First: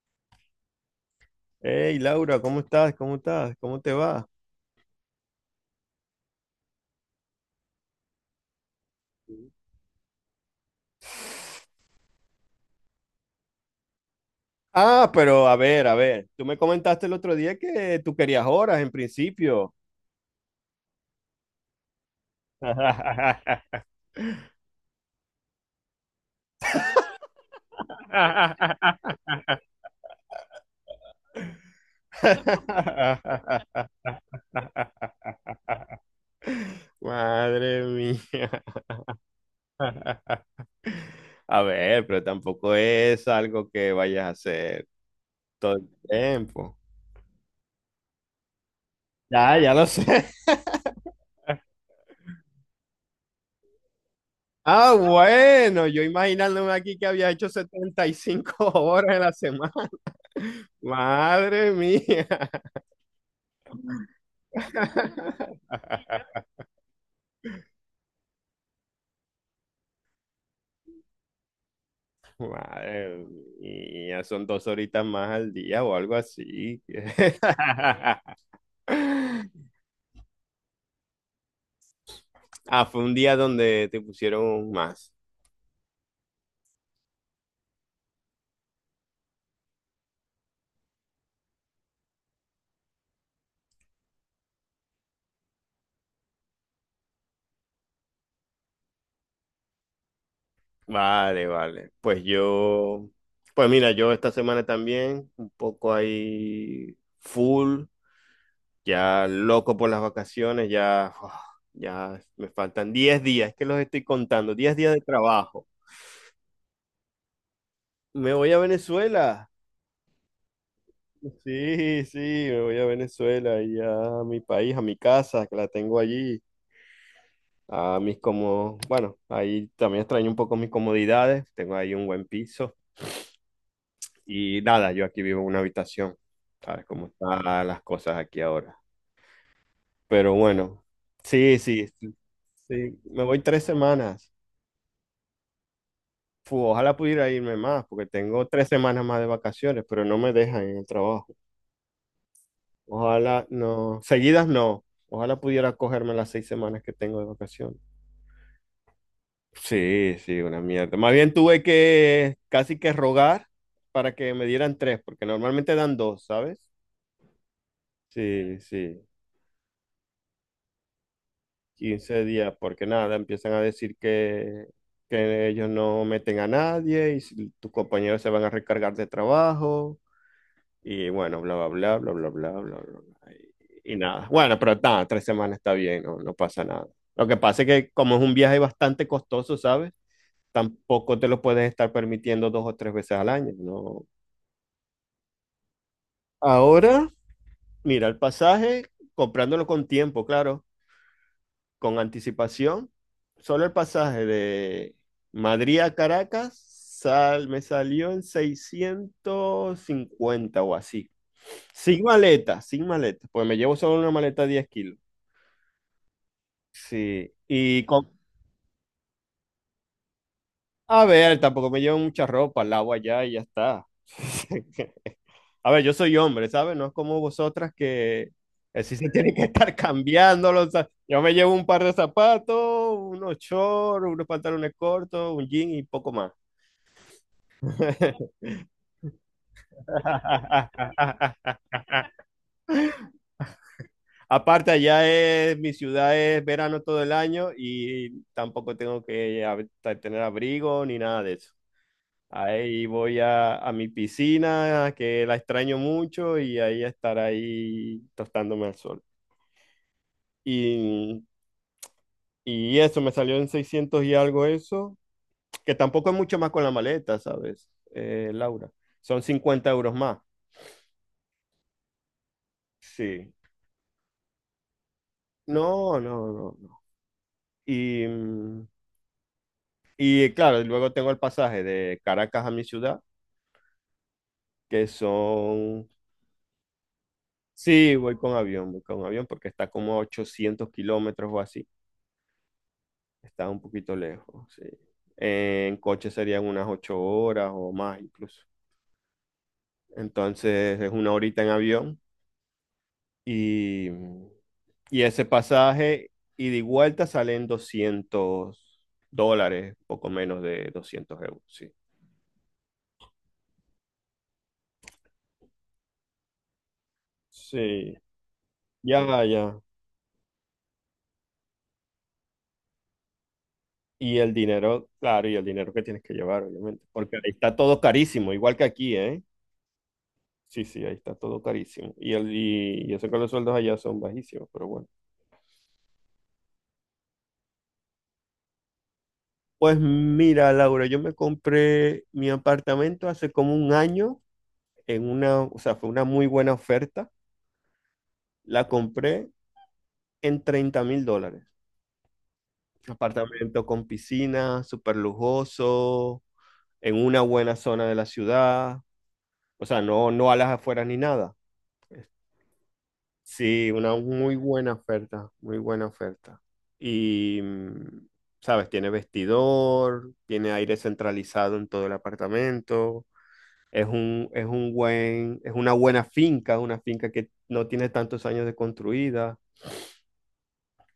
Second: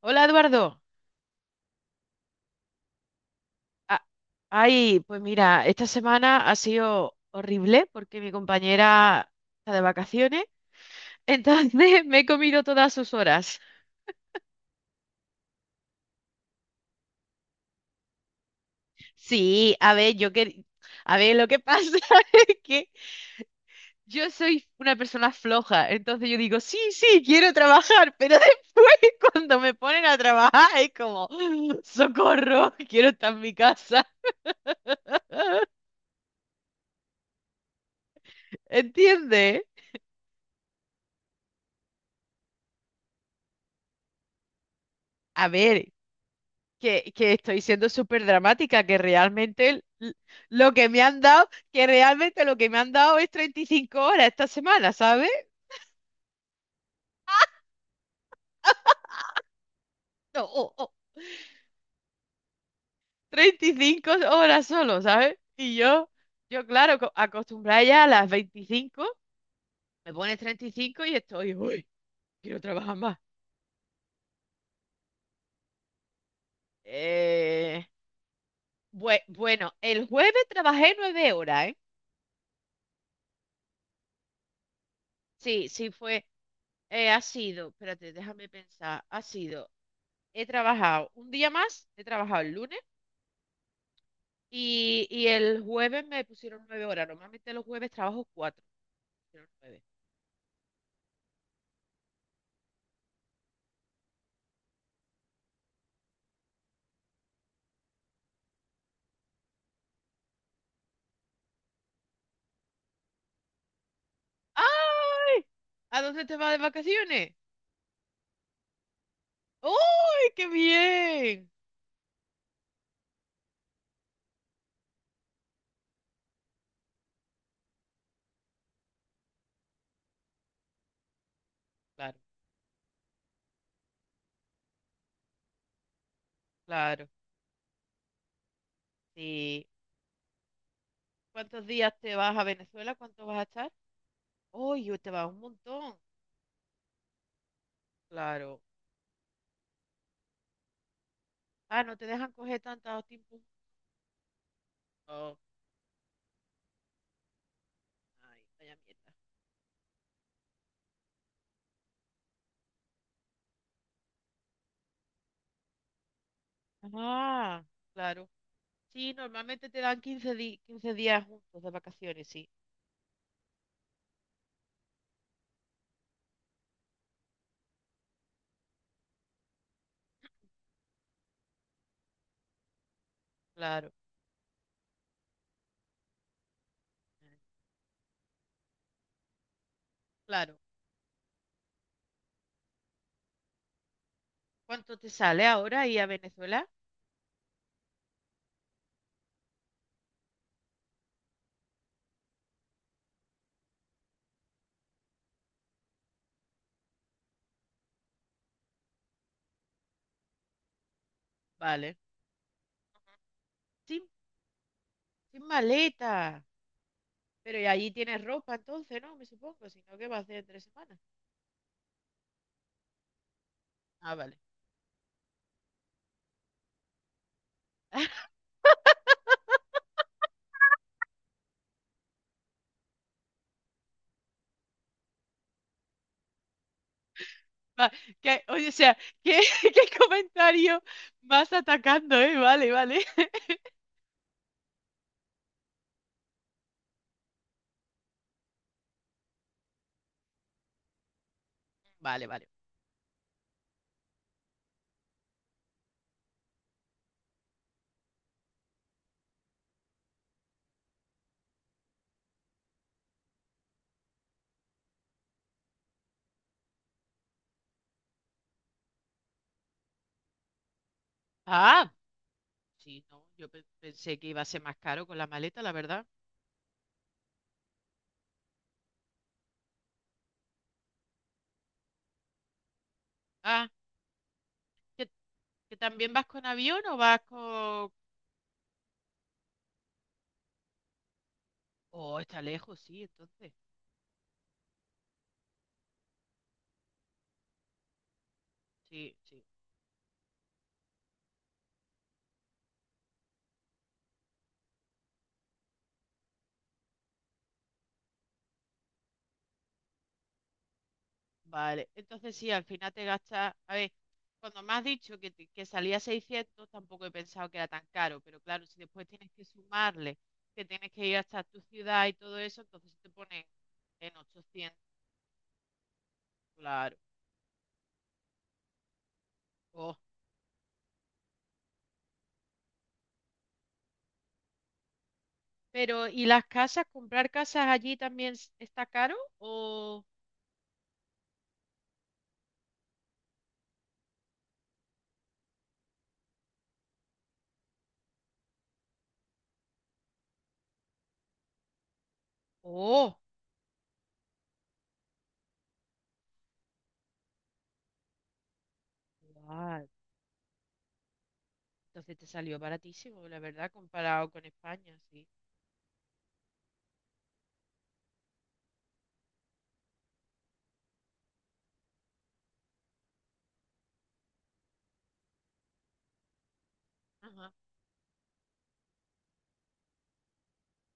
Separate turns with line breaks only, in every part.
Hola Eduardo.
Hey Laura, ¿cómo estás? ¿Cómo te
Ah,
va?
ay, pues mira, esta semana ha sido horrible porque mi compañera está de vacaciones, entonces me he comido todas sus horas.
Ah, pero a ver, tú me comentaste el otro día que tú querías horas en principio.
Sí, a ver, yo que... A ver, lo que pasa es que yo soy una persona floja, entonces yo digo, sí, sí, quiero trabajar, pero después cuando me ponen a trabajar es como, "Ah, socorro, quiero estar en mi casa",
Madre mía.
¿entiendes?
A ver, pero tampoco es algo que vayas a hacer
A
todo
ver,
el tiempo.
que estoy siendo súper dramática, que
Ya,
realmente
ya lo sé.
lo que me han dado, que realmente lo que me han dado es 35 horas esta
Ah,
semana, ¿sabes?
bueno, yo imaginándome aquí que había hecho 75 horas en la semana.
No, o
Madre mía.
35 horas solo, ¿sabes? Y yo, claro, acostumbrada ya a las 25, me pones 35 y cinco y estoy, uy, quiero trabajar más.
Madre mía, son dos horitas más al día o algo así.
Eh, bueno, el jueves trabajé 9 horas, ¿eh?
Ah, fue un día donde te pusieron más.
Sí, sí fue, ha sido, espérate, déjame pensar, ha sido, he trabajado un día más, he trabajado el lunes. Y el jueves me pusieron 9 horas. Normalmente los jueves trabajo cuatro. Me pusieron nueve.
Vale, vale. Pues mira, yo esta semana también, un poco ahí full, ya loco por las vacaciones, ya, uf, ya me faltan 10 días, es que los estoy contando, 10 días de
¡Ay!
trabajo.
¿A dónde te vas de vacaciones?
Me voy a Venezuela.
¡Uy, qué bien!
Sí, sí, me voy a Venezuela y a mi país, a mi casa, que la tengo allí, a mis como, bueno, ahí también extraño un poco mis comodidades, tengo ahí un
Claro,
buen piso y nada, yo aquí vivo en una habitación, sabes cómo
claro.
están las cosas aquí ahora.
Sí.
Pero bueno, sí,
¿Cuántos
sí,
días
sí,
te vas a Venezuela?
sí, me
¿Cuánto vas
voy
a
tres
estar?
semanas.
¡Uy, te vas un montón!
Fu, ojalá pudiera irme más, porque tengo
Claro.
3 semanas más de vacaciones, pero no me dejan en el trabajo.
Ah, no te dejan coger tanto tiempo.
Ojalá no, seguidas no.
Oh,
Ojalá pudiera cogerme las 6 semanas que tengo de vacaciones.
ay, vaya mierda.
Sí, sí, una mierda. Más bien tuve que casi que rogar para que me dieran tres, porque normalmente dan dos, ¿sabes?
Ah, claro.
Sí, sí,
Sí, normalmente te dan 15 días juntos de
15
vacaciones, sí.
días, porque nada, empiezan a decir que ellos no meten a nadie y si tus compañeros se van a recargar de trabajo. Y bueno, bla, bla, bla, bla, bla, bla, bla, bla, bla.
Claro,
Y nada. Bueno, pero está, 3 semanas está bien, no, no pasa nada. Lo que pasa es que como es un viaje bastante costoso, ¿sabes?
claro.
Tampoco te lo puedes estar permitiendo dos o tres veces al año, ¿no?
¿Cuánto te sale ahora ir a Venezuela?
Ahora, mira, el pasaje, comprándolo con tiempo, claro, con anticipación, solo el pasaje de Madrid a Caracas me salió en 650 o así.
Vale.
Sin maleta, sin maleta, pues me llevo solo
Sin,
una maleta de 10 kilos.
sin maleta.
Sí,
Pero y
y
allí
con...
tienes ropa entonces, ¿no? Me supongo. Si no, ¿qué vas a hacer en 3 semanas?
A ver, tampoco me llevo mucha ropa, lavo allá y ya está.
Ah, vale.
A ver, yo soy hombre, ¿sabes? No es como vosotras que sí se tienen que estar cambiándolos. O sea, yo me llevo un par de zapatos, unos shorts, unos pantalones cortos, un jean y poco más.
Va- oye, o sea, ¿qué, qué comentario más atacando, eh? Vale, vale.
Aparte, allá es, mi ciudad es verano todo el año y tampoco tengo que tener abrigo ni nada de eso.
Vale, vale.
Ahí voy a mi piscina, que la extraño mucho, y ahí estar ahí tostándome al sol. Y, y eso, me salió en 600 y algo eso, que tampoco es mucho más con la maleta, ¿sabes, Laura? Son 50 euros más.
Ah, sí, no.
Sí.
Yo pensé que iba a ser más caro con la maleta, la
No,
verdad.
no, no, no. Y, mm, y claro, luego tengo el pasaje de Caracas a mi ciudad
Ah,
que
¿que, que
son...
también vas con avión o vas con...?
Sí, voy con avión porque está como a 800 kilómetros o así.
Oh, está lejos, sí,
Está
entonces.
un poquito lejos, sí. En coche serían unas 8 horas o más incluso.
Sí, sí.
Entonces es una horita en avión y, y ese pasaje ida y vuelta salen 200 dólares, poco menos de 200 euros, sí.
Vale, entonces sí, al final te gastas, a ver, cuando me has dicho que, que salía 600 tampoco he pensado que era tan
Sí,
caro, pero claro, si después
ya,
tienes que
ya.
sumarle, que tienes que ir hasta tu ciudad y todo eso, entonces te pone en
Y el
ochocientos.
dinero, claro, y el dinero que tienes que llevar, obviamente,
Claro.
porque ahí está todo carísimo, igual que aquí, ¿eh?
Oh.
Sí, sí, ahí está todo carísimo. Y eso que los sueldos allá son bajísimos, pero bueno.
Pero, ¿y las casas? ¿Comprar casas allí también está caro?
Pues
O...
mira, Laura, yo me compré mi apartamento hace como un año o sea, fue una muy buena oferta. La compré en 30.000 dólares.
Oh,
Apartamento con piscina, súper lujoso, en una buena zona de la ciudad. O sea,
guau.
no, no a las afueras ni nada.
Entonces te salió baratísimo, la verdad,
Sí, una
comparado
muy
con
buena
España, sí.
oferta, muy buena oferta. Y, sabes, tiene vestidor, tiene aire centralizado en todo el apartamento. Es una buena finca, una finca que
Ajá.
no tiene tantos años de construida.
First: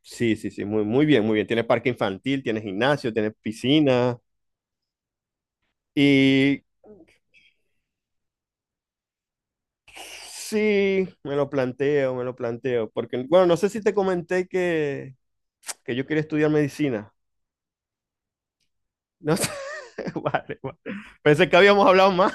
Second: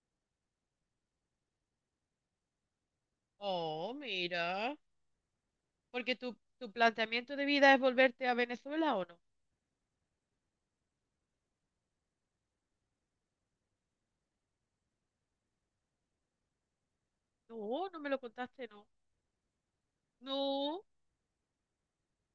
Sí, sí, sí, muy, muy bien, muy bien. Tiene parque infantil, tiene gimnasio, tiene
Oh,
piscina.
mira. Porque tu,
Y
planteamiento de vida es volverte a Venezuela o no.
sí, me lo planteo, me lo planteo. Porque, bueno, no sé si te comenté que yo quería estudiar medicina.
No, no me lo contaste, no.
No sé. Vale, vale.
No.
Pensé que habíamos hablado más.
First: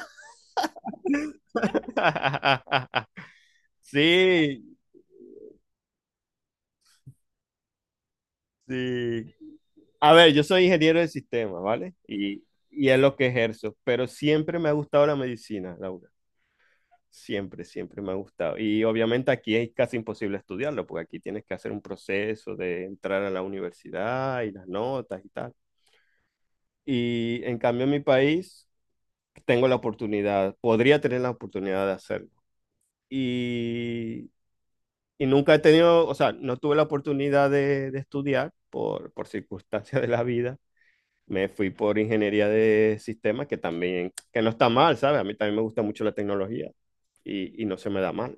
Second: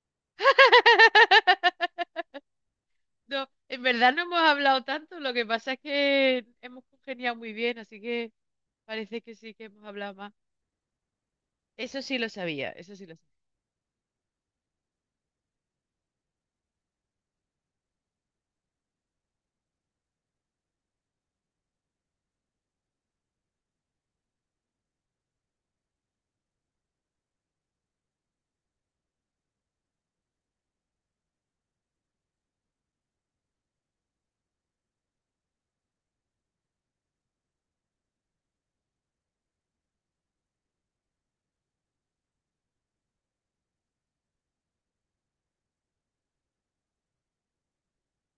No, en verdad no hemos
Sí,
hablado tanto, lo que pasa es que hemos congeniado muy bien, así que parece
sí.
que sí que hemos
A
hablado
ver,
más.
yo soy ingeniero de sistemas, ¿vale?
Eso sí lo
Y,
sabía,
y
eso
es
sí lo
lo que
sabía.
ejerzo, pero siempre me ha gustado la medicina, Laura. Siempre, siempre me ha gustado. Y obviamente aquí es casi imposible estudiarlo, porque aquí tienes que hacer un proceso de entrar a la universidad y las notas y tal. Y en cambio en mi país tengo la oportunidad, podría tener la oportunidad de hacerlo. Y y nunca he tenido, o sea, no tuve la oportunidad de estudiar por circunstancias de la vida. Me fui por ingeniería de sistemas, que también, que no está mal, ¿sabes? A mí también me gusta mucho la tecnología y no se me da mal.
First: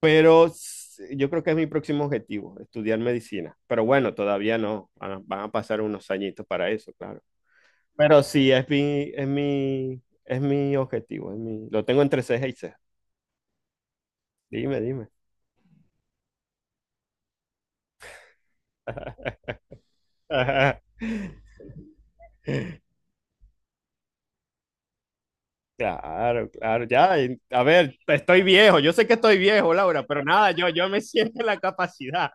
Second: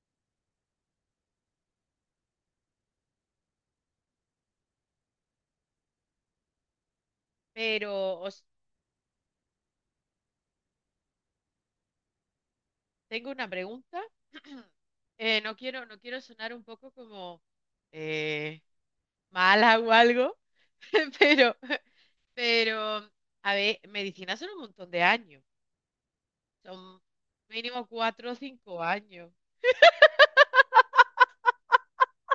Pero yo creo que es mi próximo objetivo, estudiar medicina. Pero bueno, todavía no, van a pasar unos añitos para eso, claro.
Pero
Pero
os
sí, es mi objetivo, lo tengo entre ceja y ceja.
tengo una pregunta.
Dime, dime.
No quiero, no quiero sonar un poco como eh, mala o algo, pero, pero, a ver, medicina son un montón de años.
Claro, claro,
Son
ya. A
mínimo
ver,
cuatro o
estoy viejo,
cinco
yo sé que
años.
estoy viejo, Laura, pero nada, yo me siento en la capacidad,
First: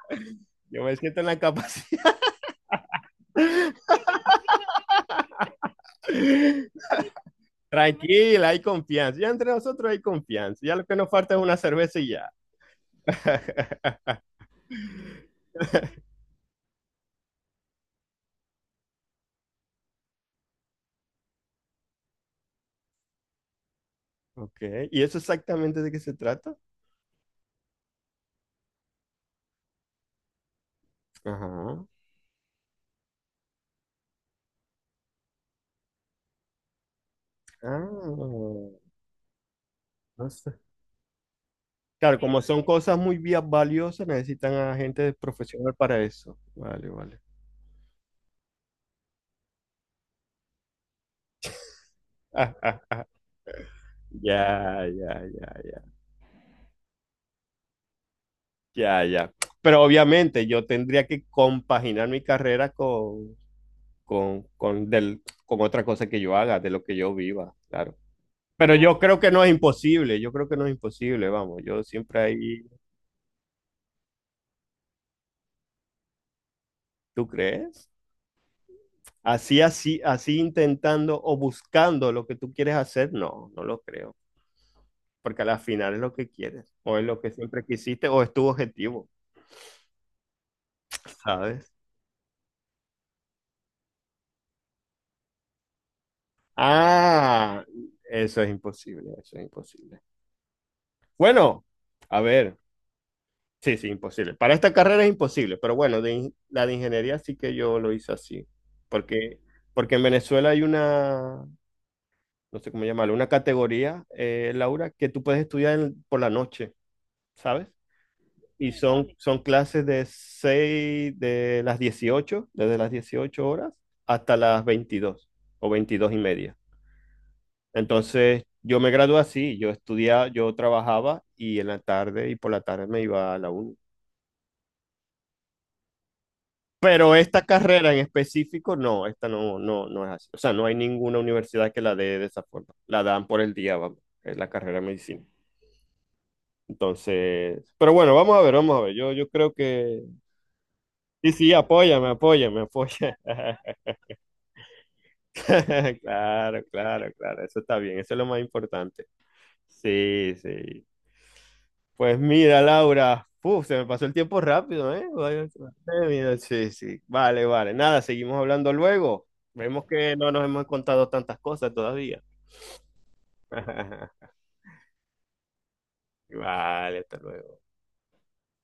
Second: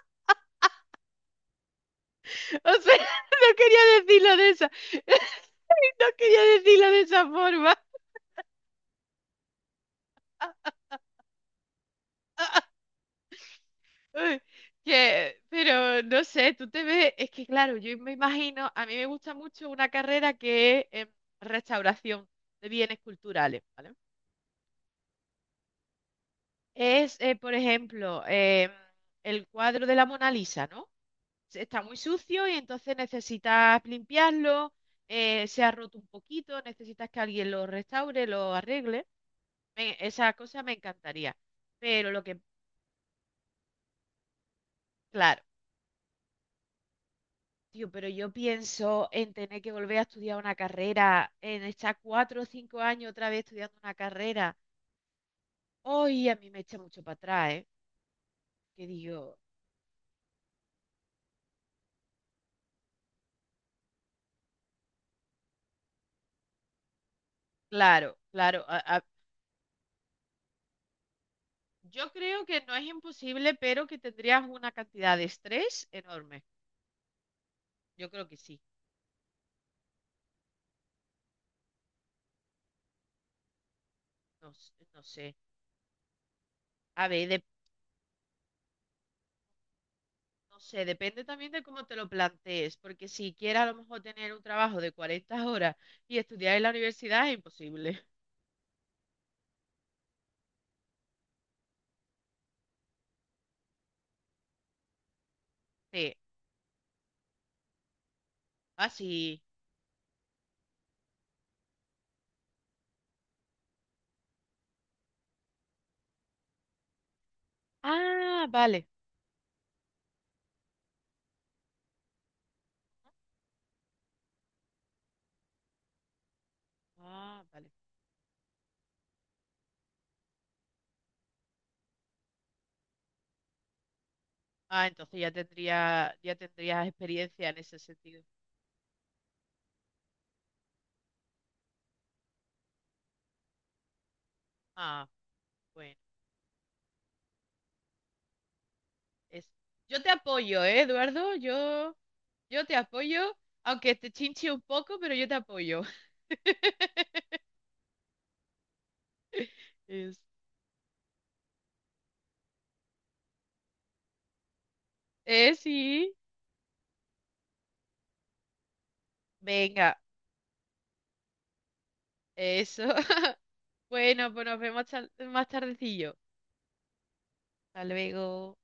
yo me siento en la capacidad.
O sea, no quería decirlo de esa, no quería decirlo de esa forma.
Tranquila, hay confianza, ya entre nosotros hay confianza, ya lo que nos falta es una cerveza y ya.
Uy. Que, pero no sé, tú te ves, es que claro, yo me imagino, a mí me gusta mucho una carrera que es restauración de bienes culturales, ¿vale?
Ok, ¿y eso exactamente de qué se trata?
Es, por ejemplo, el cuadro de la Mona Lisa, ¿no? Está
Ajá.
muy sucio y entonces necesitas limpiarlo, se ha roto un poquito, necesitas que alguien lo restaure, lo
Ah,
arregle. Me-
no
esa
sé.
cosa me encantaría. Pero
Claro,
lo que,
como son cosas muy valiosas, necesitan a gente
claro,
profesional para eso. Vale, vale.
tío, pero yo pienso en tener que volver a estudiar una carrera, en estar cuatro o
Ah,
cinco
ah,
años otra vez estudiando una carrera.
ya, ya, ya, ya.
Hoy a mí me echa mucho para atrás, ¿eh? Que
Ya, ya.
digo,
Pero obviamente yo tendría que compaginar mi carrera con otra cosa que yo haga, de lo que yo viva, claro.
claro, claro.
Pero
a-
yo
a-
creo que no es imposible, yo creo que no es imposible, vamos, yo
yo
siempre
creo que
ahí,
no es imposible, pero que tendrías una cantidad de estrés enorme.
¿tú crees?
Yo creo que sí.
Así, así, así intentando o buscando lo que tú quieres hacer, no, no lo creo,
No, no sé.
porque al final es lo que quieres, o es
A
lo
ver,
que siempre quisiste, o es tu objetivo,
no sé, depende también de
¿sabes?
cómo te lo plantees, porque si quieres a lo mejor tener un trabajo de 40 horas y estudiar en la universidad es
Ah,
imposible.
eso es imposible, eso es imposible. Bueno, a ver. Sí, sí, imposible. Para esta carrera es imposible, pero bueno,
Sí.
la de ingeniería sí que yo lo hice así,
Ah,
porque,
sí.
porque en Venezuela hay una, no sé cómo llamarlo, una categoría, Laura, que tú puedes estudiar por la noche, ¿sabes?
Ah,
Y
vale.
son clases de las 18 desde las 18:00 hasta las 22 o 22:30.
Ah, vale.
Entonces, yo me gradué así, yo estudiaba, yo trabajaba y en la tarde y por la tarde me iba a la uni.
Ah, entonces ya tendría, ya tendrías
Pero esta
experiencia en ese
carrera en
sentido.
específico, no, esta no, no, no es así. O sea, no hay ninguna universidad que la dé de esa forma. La dan por el día, vamos, es la carrera de
Ah,
medicina.
bueno.
Entonces, pero bueno, vamos a ver, vamos a ver. Yo
Es...
creo
Yo
que...
te apoyo, ¿eh,
Sí,
Eduardo?
sí,
Yo,
apóyame, apóyame,
te
apóyame.
apoyo, aunque te chinche un poco, pero yo te apoyo.
Claro, claro, claro. Eso está bien, eso es lo más importante.
Es...
Sí, sí. Pues mira, Laura, uf, se me pasó el tiempo rápido, ¿eh?
Sí.
Mira, sí, sí, vale, vale. Nada, seguimos hablando luego. Vemos
Venga,
que no nos hemos contado tantas cosas todavía.
eso. Bueno, pues nos vemos más tardecillo.
Vale, hasta luego.
Hasta luego.